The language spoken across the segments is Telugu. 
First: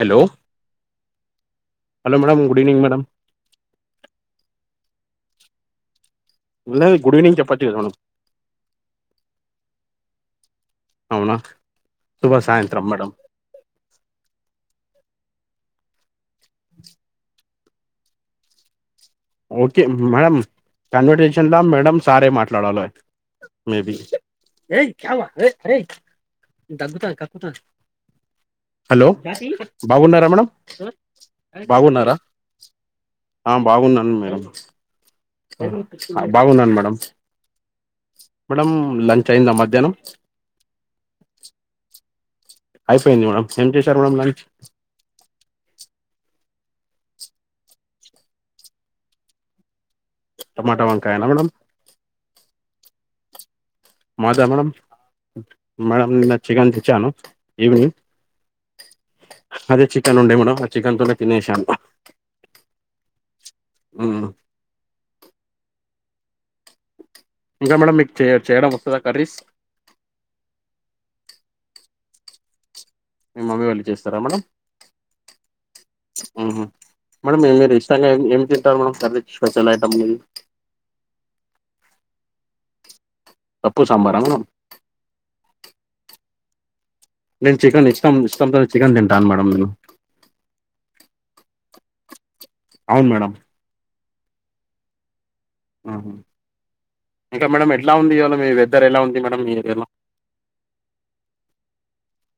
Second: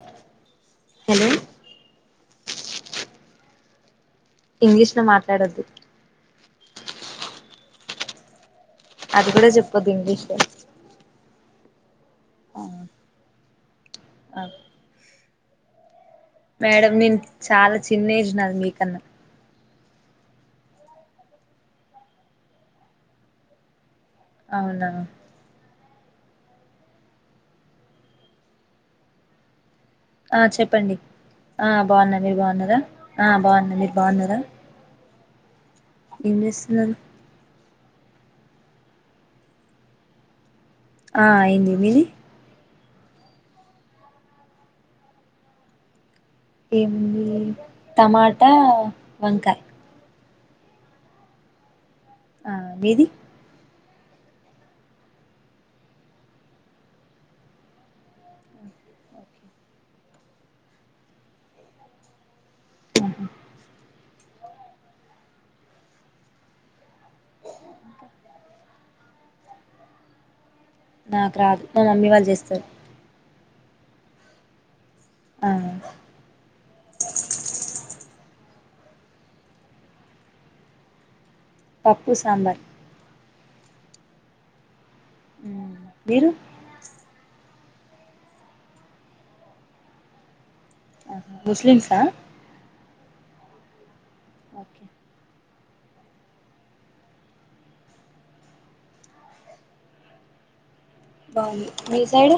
Hello hello hello madam good evening madam English ల మాట్లాడొద్దు వున్నది గుడ్ ఈవినింగ్ చెప్పచు కదా మేడం అది కూడా చెప్పొద్దు ఇంగ్లీష్ లో అవునా శుభ సాయంత్రం మేడం అగు మేడం నేను చాలా చిన్న ఏజ్ నాది మీకన్నా ఓకే మేడం కన్వర్సేషన్ ల మేడం సారే మాట్లాడాల మేబి అవునా ఏయ్ చావా ఎయ్ అరేయ్ తగ్గుతాంది కక్కుతాంది హలో జాతి బాగున్నారా ఆ మేడం చెప్పండి ఆ బాగున్నారా బాగున్నా మీరు బాగున్నారా ఆ బాగున్నా మీరు బాగున్నాను బాగున్నారా అ ఏం బాగున్నాను చేస్తున్నారు మేడం మేడం లంచ్ అయిందా మధ్యాహ్నం ఆ అయింది మీది అయిపోయింది మ్యాడం ఏం చేశారు మ్యాడం లంచ్ ఏం లేదు టమాటా వంకాయ్ టమాటా వంకాయన మేడం ఆ మీది మాదా మేడం మేడం నిన్న చికెన్ తెచ్చాను ఈవనింగ్ అదే చికెన్ ఉండే మేడమ్ ఆ చికన్ తొనే తినేషానూ ఆహా ఊ ఇంకా మేడమ్ మీకు చేయ చేయడం వస్తదా కర్రీస్ నాకు రాదు మా మమ్మీ వాళ్ళు చేస్తారు మీ మమ్మీ వాళ్ళు చేస్తారా మేడం ఆ ఊహు మేడం మీరు ఇష్టంగా ఏం తింటారు మేడం కర్రి శ్వతలైటము పప్పు సాంబార్ పప్పు సాంబార్ ఆ మేడం ఆ మీరు నేను చికెన్ ఇష్టం ఇష్టం తోనే చికెన్ తింటాను మేడం నేను ముస్లిమ్సా అవును మేడం ఓకే ఆహా ఇంకా మేడం ఎట్లా ఉంది ఇవాళ మీ వెద్దర్ ఎలా ఉంది మేడం మీ ఏరియాల బావుంది మీ సైడ్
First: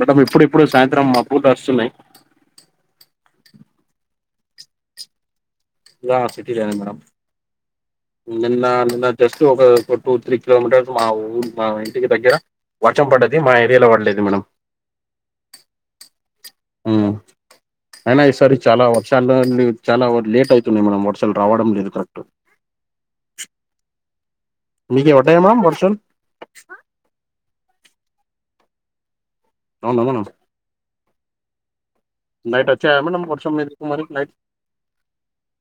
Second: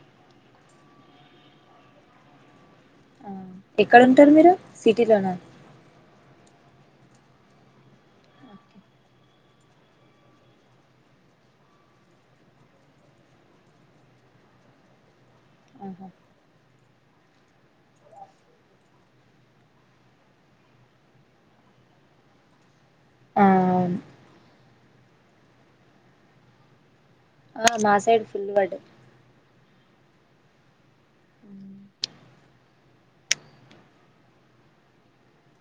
మేడం ఇప్పుడు ఇప్పుడె సాయంత్రం మబ్బులు వస్తున్నాయ్ ఆ ఎక్కడ ఉంటారు మీరు సిటీ లోన లా సిటిలనే మేడం నిన్న నిన్న జస్ట్ ఒక ఒక టూ త్రీ కిలోమీటర్స్ మా ఊరు మా ఇంటికి దగ్గర వర్షం పడది మా ఏరియాలో పడలేదు మేడం ఆహా ఆ అయినా ఈసారి చాలా వర్షాల ను చాలా లేట్ అవుతున్నాయి మేడం వర్షాలు రావడం లేదు కరెక్ట్ ఆవున్ మీకేయి పడ్డయా మ్యామ్ వర్షాలు. ఆ మాసైడ్ ఫుల్లు పడ్డయి. అవునా మేడం. నైటోచ్చాయా మ్యాడమ్ వర్షం మీకు మరి నైట్.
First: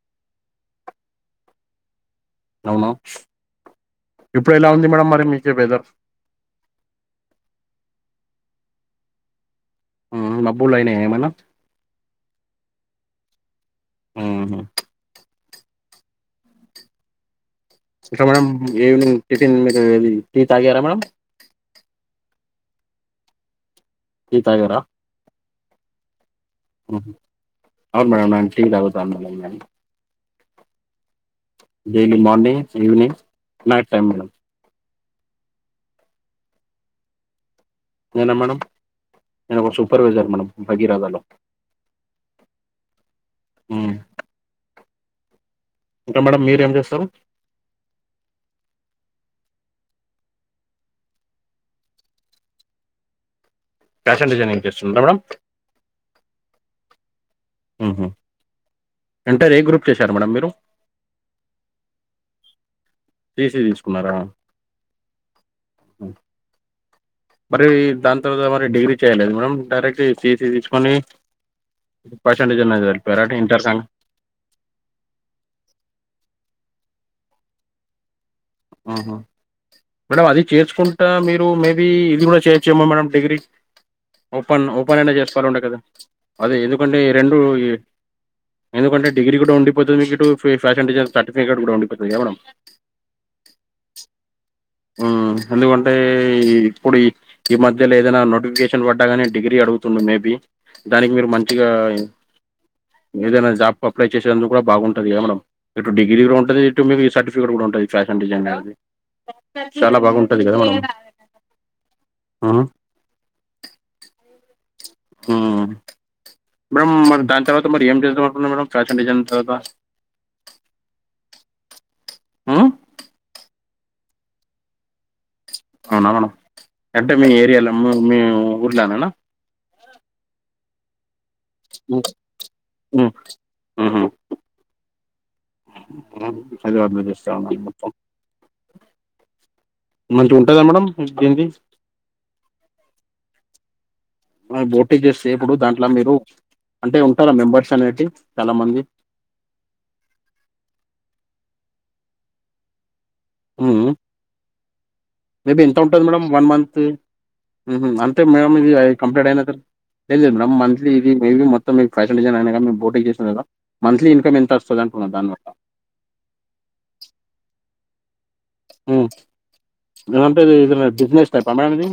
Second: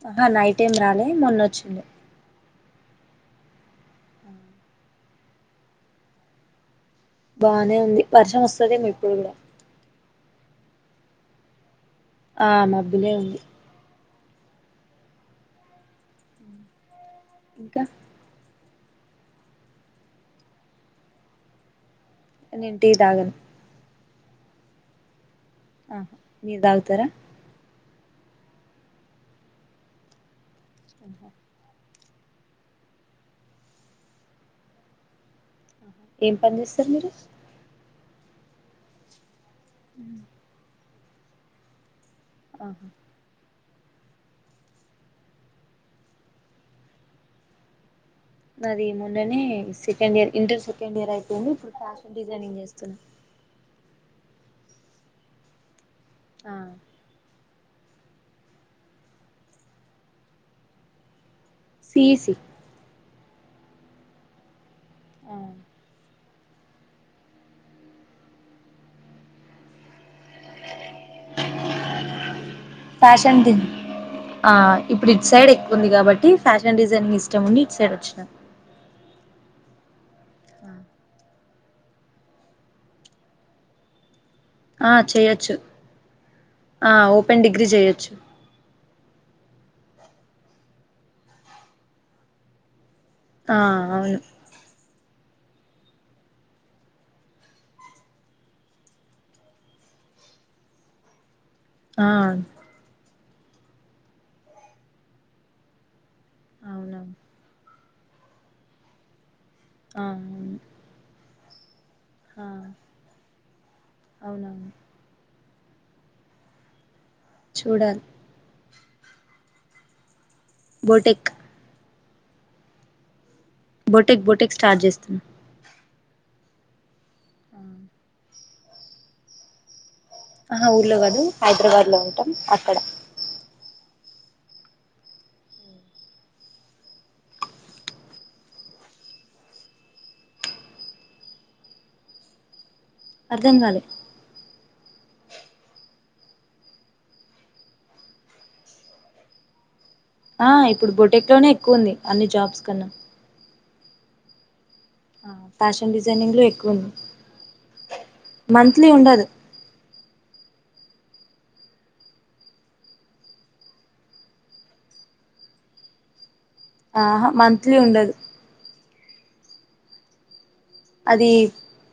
ఆహా నైటేం రాలే మొన్న వచ్చుండే. అవునా, ఇప్పుడు ఎలా ఉంది మేడం మరి మీకేయి వెదర్. బానే ఉంది వర్షం వస్తదేమో ఇప్పుడు కూడా. ఆ మబ్బులైనయా ఎమన్నా. ఆ మబ్బులే ఉంది. ఆహా ఇంకా. ఇంకా మేడం ఈవినింగ్ టిఫిన్ మీకు ఇది టీ తాగారా మేడం. నేన్ టీ తాగను. టీ తాగరా. ఆ మీరు తాగుతరా? మ్మ్. అవును మేడం నేను టీ తాగుతాను మేడం. ఇంకా. Daily morning, evening, night time madam. ఏం పని చేస్తరు మీరు? నేనా మేడం నేను ఒక సూపర్వైజర్ మేడం భగీరథలో. ఆహా. హ్ ఇంకా మేడమ్ మీరు ఏం చేస్తరు? నాది మొన్ననే second year inter second year అయిపోయింది, ఇప్పుడు ఫ్యాషన్ డిజైనింగ్ చేస్తున్నా. ఫ్యాషన్ డిజైనింగ్ చేస్తుంర్రా మేడం. ఆ ఇంటర్ ఏ గ్రూప్ చేశారు మేడం మీరు? సిఇసి. సిఇసి తీసుకున్నారా. ఆ మరి దాని తర్వాత మరి డిగ్రీ చేయలేదు మేడం డైరెక్టీ. సిఇసి తీసుకొని ఫ్యాషన్ డిజైనింగ్ వైపు ఎళిపోయార ఫ్యాషన్ ది ఇంటర్ కాంగా. ఆ ఇప్పుడు ఇటు సైడ్ ఎక్కువ ఉంది కాబట్టి ఫ్యాషన్ డిజైనింగ్ ఇష్టం ఉండి ఇటు సైడ్ వచ్చినాను. ఆహా. మేడం అది చేసుకుంటా మీరు మేబీ ఇది కూడా చెయ్యోచ్చేమో మేడం డిగ్రీ. ఓపెన్ ఆ ఓపెన్ అయినా చేసుకోవల చేయొచ్చు ఉండే కదా అదే ఆ ఎందుకంటే ఈ రెండు ఓపెన్ డిగ్రీ చేయొచ్చు ఎందుకంటే డిగ్రీ కూడా ఉండిపోతది మీకు ఇటు, ఫ్యాషన్ డిజైన్ సర్టిఫికేట్ కూడా ఉండిపోతది కదా మేడం. ఆ అవును. హు ఎందుకంటే ఇప్పుడు ఈ ఈ మధ్యల ఏదైనా నోటిఫికేషన్ పడ్డాగానే డిగ్రీ అడుగుతుండు మేబి, దానికి మీరు మం గా ఆ ఏదైనా జాబ్కు అప్లై చేసేందుకు కూడా బాగుంటది కదా మేడం. ఇటు డిగ్రీ కూడా ఉంటది, ఇటు మీకు అవునవును సర్టిఫికెట్ కూడా ఉంటది ఫ్యాషన్ డిజైనర్ది. చాలా ఆ బాగుంటది అవును కదా మేడం. ఆ. ఉమ్, అవునవును. ఉ మేడం మరి దాని తర్వాత మరి ఏం చూడాలి చేద్దాం అనుకున్నారు ఫ్యాషన్ డిజైన్ తర్వాత, బోటెక్. ఉమ్ బోటెక్ బోటెక్ స్టార్ట్ చేస్తున్నా, అవునా మేడం అంటే మీ ఏరియాలో మీ ఊర్లోనేనా, ఆహా ఊర్ల కాదు. హైదరాబాద్ ఉ లో ఉంటాం అక్కడ ఉ ఉహ్, ఆ జాబ్ మీకు ఇస్తామున్నాము [unintelligible] మంచిగా ఉంటా కదా మేడం దీనికి, అర్థం కాలే, బోటీ చేస్తే ఇప్పుడు దాంట్లో మీరు అంటే ఉంటారా మెంబర్స్ అనేటి చాలా మంది. ఆ ఇప్పుడు బొటెక్ లోనే ఎక్కువ ఉంది అన్ని జాబ్స్ కన్నా. ఉహు ఆ మేబీ ఎంత ఫ్యాషన్ ఉంటుంది మేడం డిజైనింగ్ లో వన్ ఎక్కువ మంత్ ఉంది ఉహు అంతే మేడం ఇది మంత్లీ ఉండదు కంప్లీట్ అయినతర్వా, లేదు మేడం మంత్లీ ఇది మేబీ మొత్తం మీ ఫ్యాషన్ డిజైనర్ బోటింగ్ చేస్తునారు కదా, మంత్లీ ఇన్కమ్ ఎంత వస్తుంద అనుకుంటా దానివల్ల, ఆహా మంత్లీ ఉండదు. హూ నేంత ఇ అది బిజినెస్ టైప మది.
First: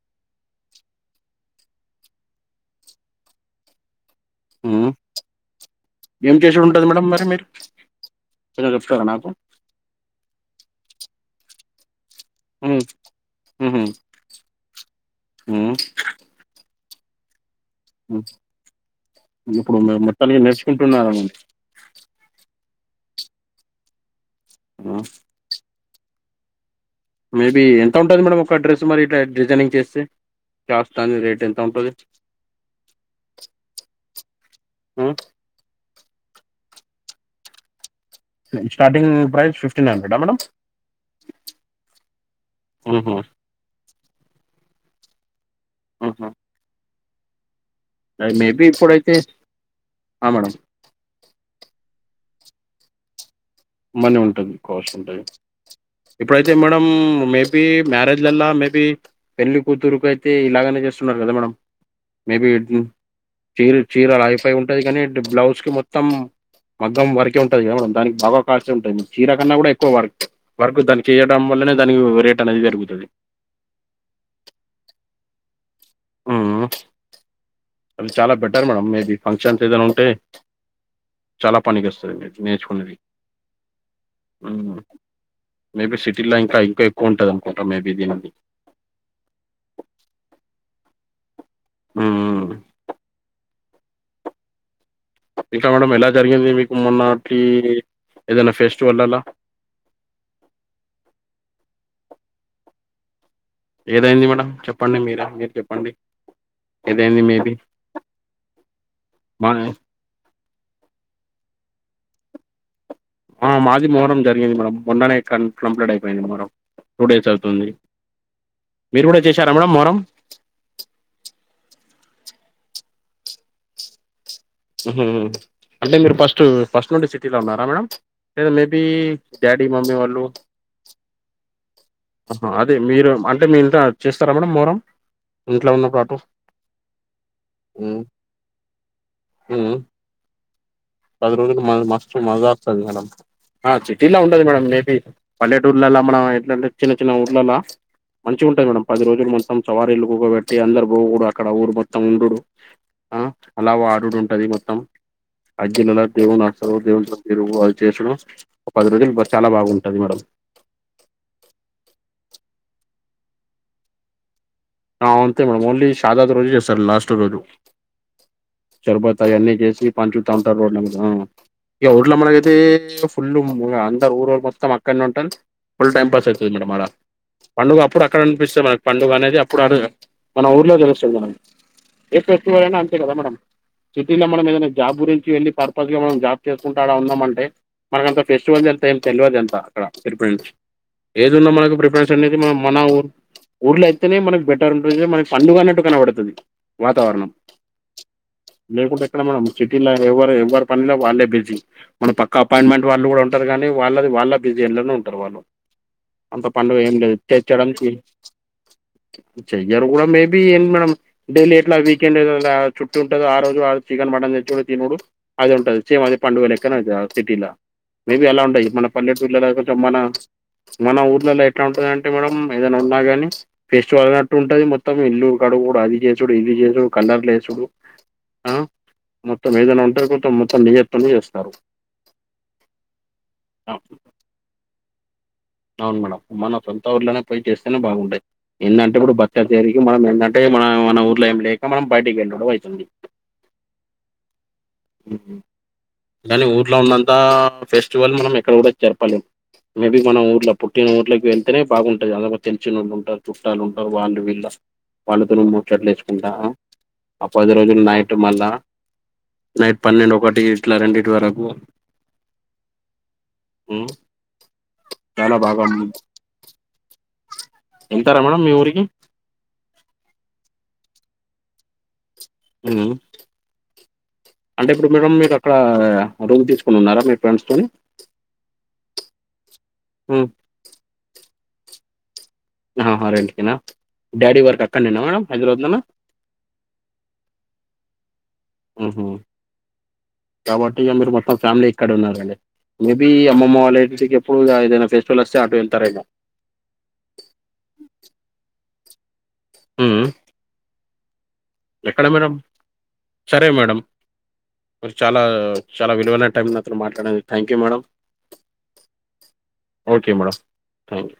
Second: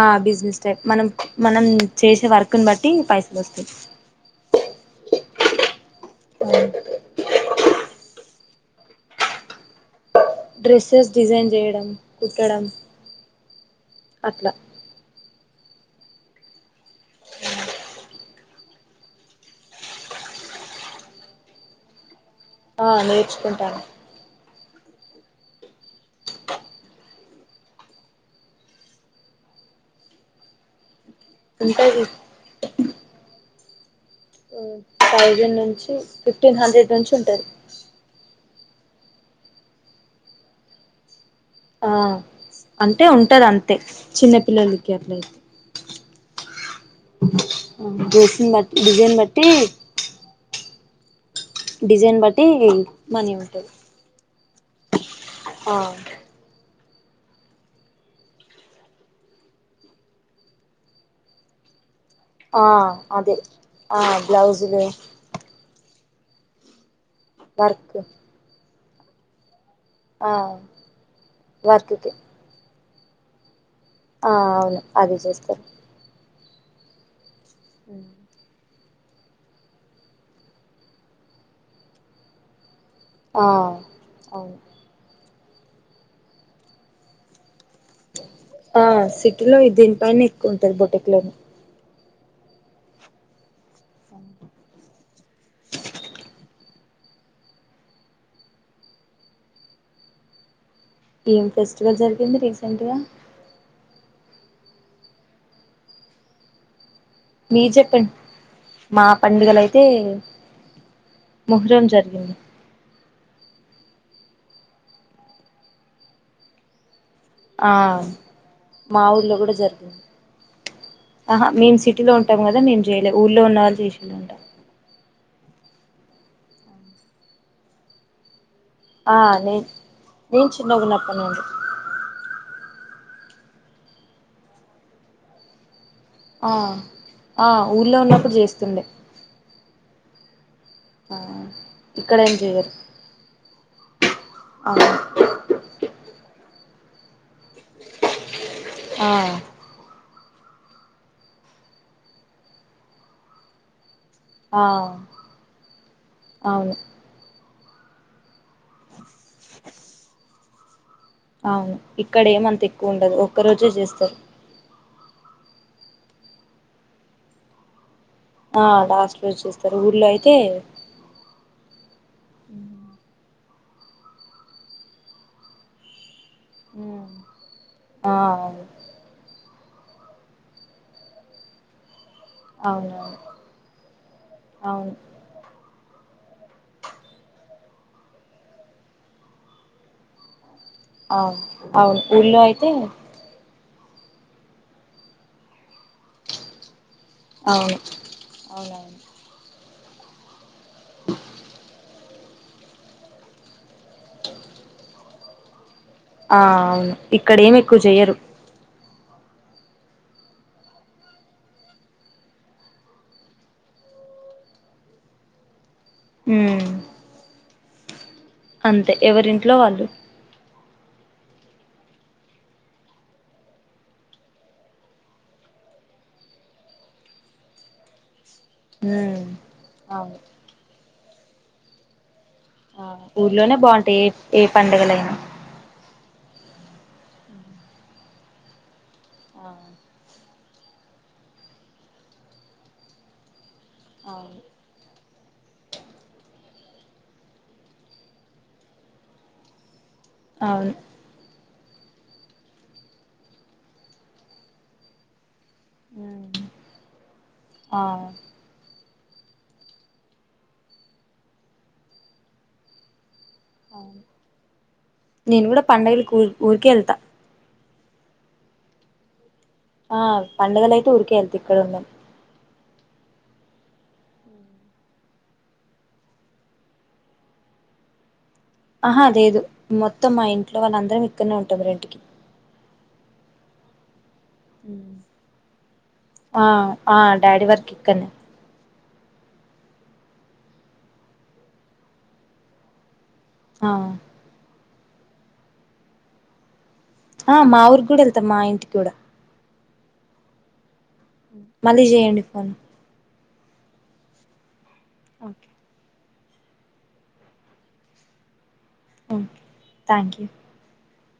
ఆ బిజినెస్ టైప్ మనం మనం చేసే వర్క్ను బట్టి పైసలు వస్తుంది. ఉ ఏం చేసిడు ఉంటుంది మేడం మరి మీరు చిన్నగా చెప్తారా నాకు. డ్రెస్సెస్ డిజైన్ చేయడం. కుట్టడం ఉ హుహు అట్లా ఉ ఇప్పుడు మీ మొత్తానికి నేర్చుకుంటున్నారు. ఆ నేర్చుకుంటాను. ఆ అ మేబీ ఎంత ఉంటుంది మేడం ఒక డ్రెస్ మరి ఇట్లా డిజైనింగ్ చేస్తే టాప్ తన్ రేట్ ఉంటది ఉ ఆ! థౌసండ్ నుంచి, ఫిఫ్టీన్ హండ్రెడ్ నుంచి ఉంటుంది. Starting price fifteen hundred madam, ఆ అంటే హుహు. ఉంటది అంతే చిన్న పిల్లలకి అట్లయితే, ఊహ డ్రెస్న్ మేబీ బట్టి ఇప్పుడైతే డిజైన్ బట్టి, ఆ మేడం, డిజైన్ బట్టి మనీ ఉంటుంది. మనీ ఉంటుంది కాస్ట్ ఉంటుంది. ఇప్పుడైతే మేడం మేబి మ్యారేజ్లల్లా మేబి, పెళ్లి కూతురుకు అయితే ఇలాగనే చేస్తున్నారు కదా మేడం. మేబి ఆ ఎట్ట్ను అదే చీర ఆ చీరల అయిపోయి ఉంటది బ్లౌజులు కానీ బ్లౌజ్ కి మొత్తం. మగ్గం వరకే ఉంటుంది కదా మన వర్క్ దానికి బాగా కాస్ట్ ఉంటది చీర కన్నా కూడా, ఎక్కువ వర్క్ ఆ వర్క్ దాని చేయడం వల్లనే దానికి వర్క్కి రేట్ అనేది పెరుగుతది. ఆ అవును అది చేస్తారు. ఊ. వు అవి చాలా బెటర్ మేడం మేబి, ఫంక్షన్స్ ఏదైనా ఉంటే చాలా పనికి వస్తది మీరు నేర్చుకునేది. ఆ ఊ అవును మేబీ సిటీలో ఇంకా ఇంకా ఎక్కువ ఉంటది అనుకుంటా మేబీ దీనికి ఆ సిటీలో దీనిపైనే ఎక్కువా ఉంటాది బోటిక్ లోనే ఉ ఊ అంత్ ఇంకా మేడం ఎలా జరిగింది మీకు మొన్నటి ఏదైనా ఫెస్టివల్ అల్లా ఏం ఫెస్టివల్ జరిగింది రీసెంట్ గా ఏదైంది మేడం చెప్పండి మీరే మీరు చెప్పండి ఇదేంది మీ మీరు చెప్పండి మా పండుగలైతే మోహరం జరిగింది ఆ మాది మొహరం జరిగింది మామ్ మొన్ననే కాన్ కంప్లీట్ అయిపోయింది మొహరం టూ డేస్ అవు ఆ మా ఊర్లో కూడా మేడం మొహరం జరిగింది ఆహా మేం సిటీలో ఉంటాం కదా మేం చేయలే ఊర్లో ఉన్నవాళ్ళు చేసిళ్ళు అంట ఉహు అంటే మీరు ఫస్ట్ ఫస్ట్ నుండి సిటీలో ఉన్నారా మేడమ్ లేద మేబీ డాడీ మమ్మీ వాళ్ళు చిన్నగా ఉన్నప్పుడు నుండి ఆహ అదే మీరు అంటే మీ ఇంట్లో చేస్తారా మేడం మోహారం ఇంట్లో ఉన్న పాటు ఆ ఆ ఊర్లో ఉన్నప్పుడు చేస్తుండే ఉ ఆ పది రోజులు మ మస్తు ఇక్కడేం మజా చెయ్యరు వస్తుంది మేడమ్ ఆ సిటీలా ఉండదు మేడం ఆ మేబీ పల్లెటూర్లల్లా మనం ఎట్లాంటే చిన్న చిన్న ఊర్లల్లా మంచిగా ఉంటాయి మేడమ్ పది ఆ రోజులు మొత్తం సవారిలు కుకోబెట్టి అందరు అక్కడ ఊరు మొత్తం ఉండుడు ఆ అలా వాడుడు ఆ అగ్గి లల్ల దేవుడు అవును నడుసుడు దేవు తిరుగు అది చేసూడు ఒక పది రోజులు బా చాలా బాగుంటది మేడం అవును ఇక్కడ ఏమంత ఎక్కువ ఉండదు ఒక్క రోజే చేస్తారు ఆ ఉంతే మేడం ఓన్లీ సాదాది రోజే చేస్తారు లాస్ట్ రోజు ఆ శర్బద్ లాస్ట్ రోజు ఆయన్ని చేస్తారు చేసి ఊర్లో పంచుతా అయితే ఉంటారు రోడ్లమీ ఆ ఇగ ఊర్లో మనకైతే ఫుల్ మా అందరు ఊరుళ్ళో మొత్తం అక్కనే ఉంటరు ఫుల్ టైం పాస్ అయితుంది మేడమ్ ఆడ ఉమ్, పండుగ అప్పుడు ఆ అక్కడ అనిపిస్తే మన పండుగ అనేది అప్పుడు అడా మన ఊర్లో తెలుస్తుంది మేడం ఏ ఫెస్టివల్ అయినా అంతే కదా అవునవును మేడం సిటీలో మనం ఏదైనా అవును జాబ్ గురించి వెళ్ళి పర్పస్ గా మనం జాబ్ చేసుకుంటా ఆడ ఉన్నాంమంటే మనకంత ఫెస్టివల్స్ ఎంత ఏం తెలియదు ఎంత అక్కడ తిరుప నుంచి ఏది అవును ఉన్నా మనకు అవును ప్రిఫరెన్స్ అనేది ఊళ్ళో మ అయితే మన ఊర్ ఊర్ల అయితేనే మనకు బెటర్ ఉంటది మనకి పండుగ అన్నట్టు కనబడుతది వాతావరణం అవును అవునవును లేకుంటే ఎక్కడ మేడం సిటీలా ఎవరు ఎవ్వరు పనిలో వాళ్ళే బిజి మనం పక్క అపాయింట్మెంట్ వాళ్ళు కూడా ఉంటారు కానీ వాళ్ళది వాళ్ళ బిజీ ఏండ్లనో ఉంటారు వాళ్ళు ఆ అంత పండుగ అవును ఏం లేదు ఇక్కడ ఏమి ఎక్కువ తెచ్చడానికి చెయ్యరు చెయ్యారు కూడా మేబి ఏన్ మేడం డైలీ ఎట్లా వీకెండ్ల చుట్టూ ఉంటది ఆ రోజు ఆ చికెన్ మటన్ తెచ్చుడు తినుడు అది ఉంటది సేమ్ అది పండుగ ఉమ్ లెక్కన అయితది సిటీలా మేబి అలా ఉండయి మన అంతే ఎవరింట్లో పల్లెటూరలాళ్ళ కొంచం వాళ్ళు మన మన ఊర్లలో ఎట్లా ఉంటంది అంటే మేడమ్ ఏదైనా ఉన్నా గాని ఫెస్టివల్ న్నట్టు ఉంటది మొత్తం ఇల్లు కడుగుడు అది చేసుడు ఇది చేసుడు కలర్లు ఏసుడు ఆ ఉమ్ మొత్తం ఏదైనా ఉంటే అవును కొత్తం మొత్తం డిజైన్లతో చేస్తారు ఆ ఊర్లోనే ఆ బాగుంటాయి ఏ ఏ పండగలైనా అవును మేడమ్ మన సొంత ఊర్లోనే పోయ్యి చేస్తేనే బాగుండే ఎందంటే ఇప్పుడు బతక ఆ [unintelligible] కి మనం ఏంటంటే మన మన ఊర్లో ఏమి లేక మనం బయటకి వెళ్ళడు అయితుంది అవును ఉహు మన ఊర్లో ఉన్నంత ఫెస్టివల్ మనం ఎక్కడ కూడా జరపలేము మేబి మనం ఇట్లా అవును పుట్టిన ఊర్లోకి వెళ్ తొనే బాగుంటుంది అందరు తెలిచినొళ్ళు ఉంటారు చుట్టాలు ఉంటారు వాళ్ళు వీళ్ళ వాళ్ళ పిల్లలు ముచ్చట్లు యేసుకుంటా ఉమ్, ఆ ఆ పది ఆ రోజులు నైట్ మళ్ళా నైట్ పన్నెండు ఒకటి ఇట్లా రెండిటి వరకు మ్మ్ అవును నేను కూడా పండగలకు ఊరు ఊరికే యేళ్తా యేళ్తార మేడం మీ ఊరికి ఆ పండుగలు అయితే ఊరికే వెళ్తా ఇక్కడ ఉండం ఉనా అంటే ఇప్పుడు మేడమ్ మీరు అక్కడ రూమ్ తీసుకుని ఉన్నారా మీ ఫ్రెండ్స్ తొని ఆహ లేదు మొత్తం మా హ్మ్. ఇంట్లో వాళ్ళం అందరం ఇక్కడనే ఉంటామ్ రెంటికి అహ రెంటికేనా డాడి వర్క్ అక్కడినేనా మేడం హైదరాబాద్ లోనా ఆ ఆ డాడీ వర్క్ ఇక్కన్నే ఉహు కాబట్టి ఇగ మీరు మొత్తం ఫ్యామిలీ ఇక్కడ ఉన్నారండి మేబి అమ్మమ్మ ఆ వాళ్ళ ఇంటికి ఎప్పుడు ఇగ ఏదైన ఫెస్టివల్ వస్తే అటు వెళ్తారు ఏమో ఆ మా ఊరికి కూడా వెళ్తాం మా ఇంటికి కూడా మ్మ్ హ్మ్ [inaudible] ఎక్కడ చేయండి మేడం ఫోన్ సరే మేడం మీరు చాలా ఓకే చాలా విలువైన టైం నాకు మాట్లాడినదానికి thank you madam okay thank you madam thank you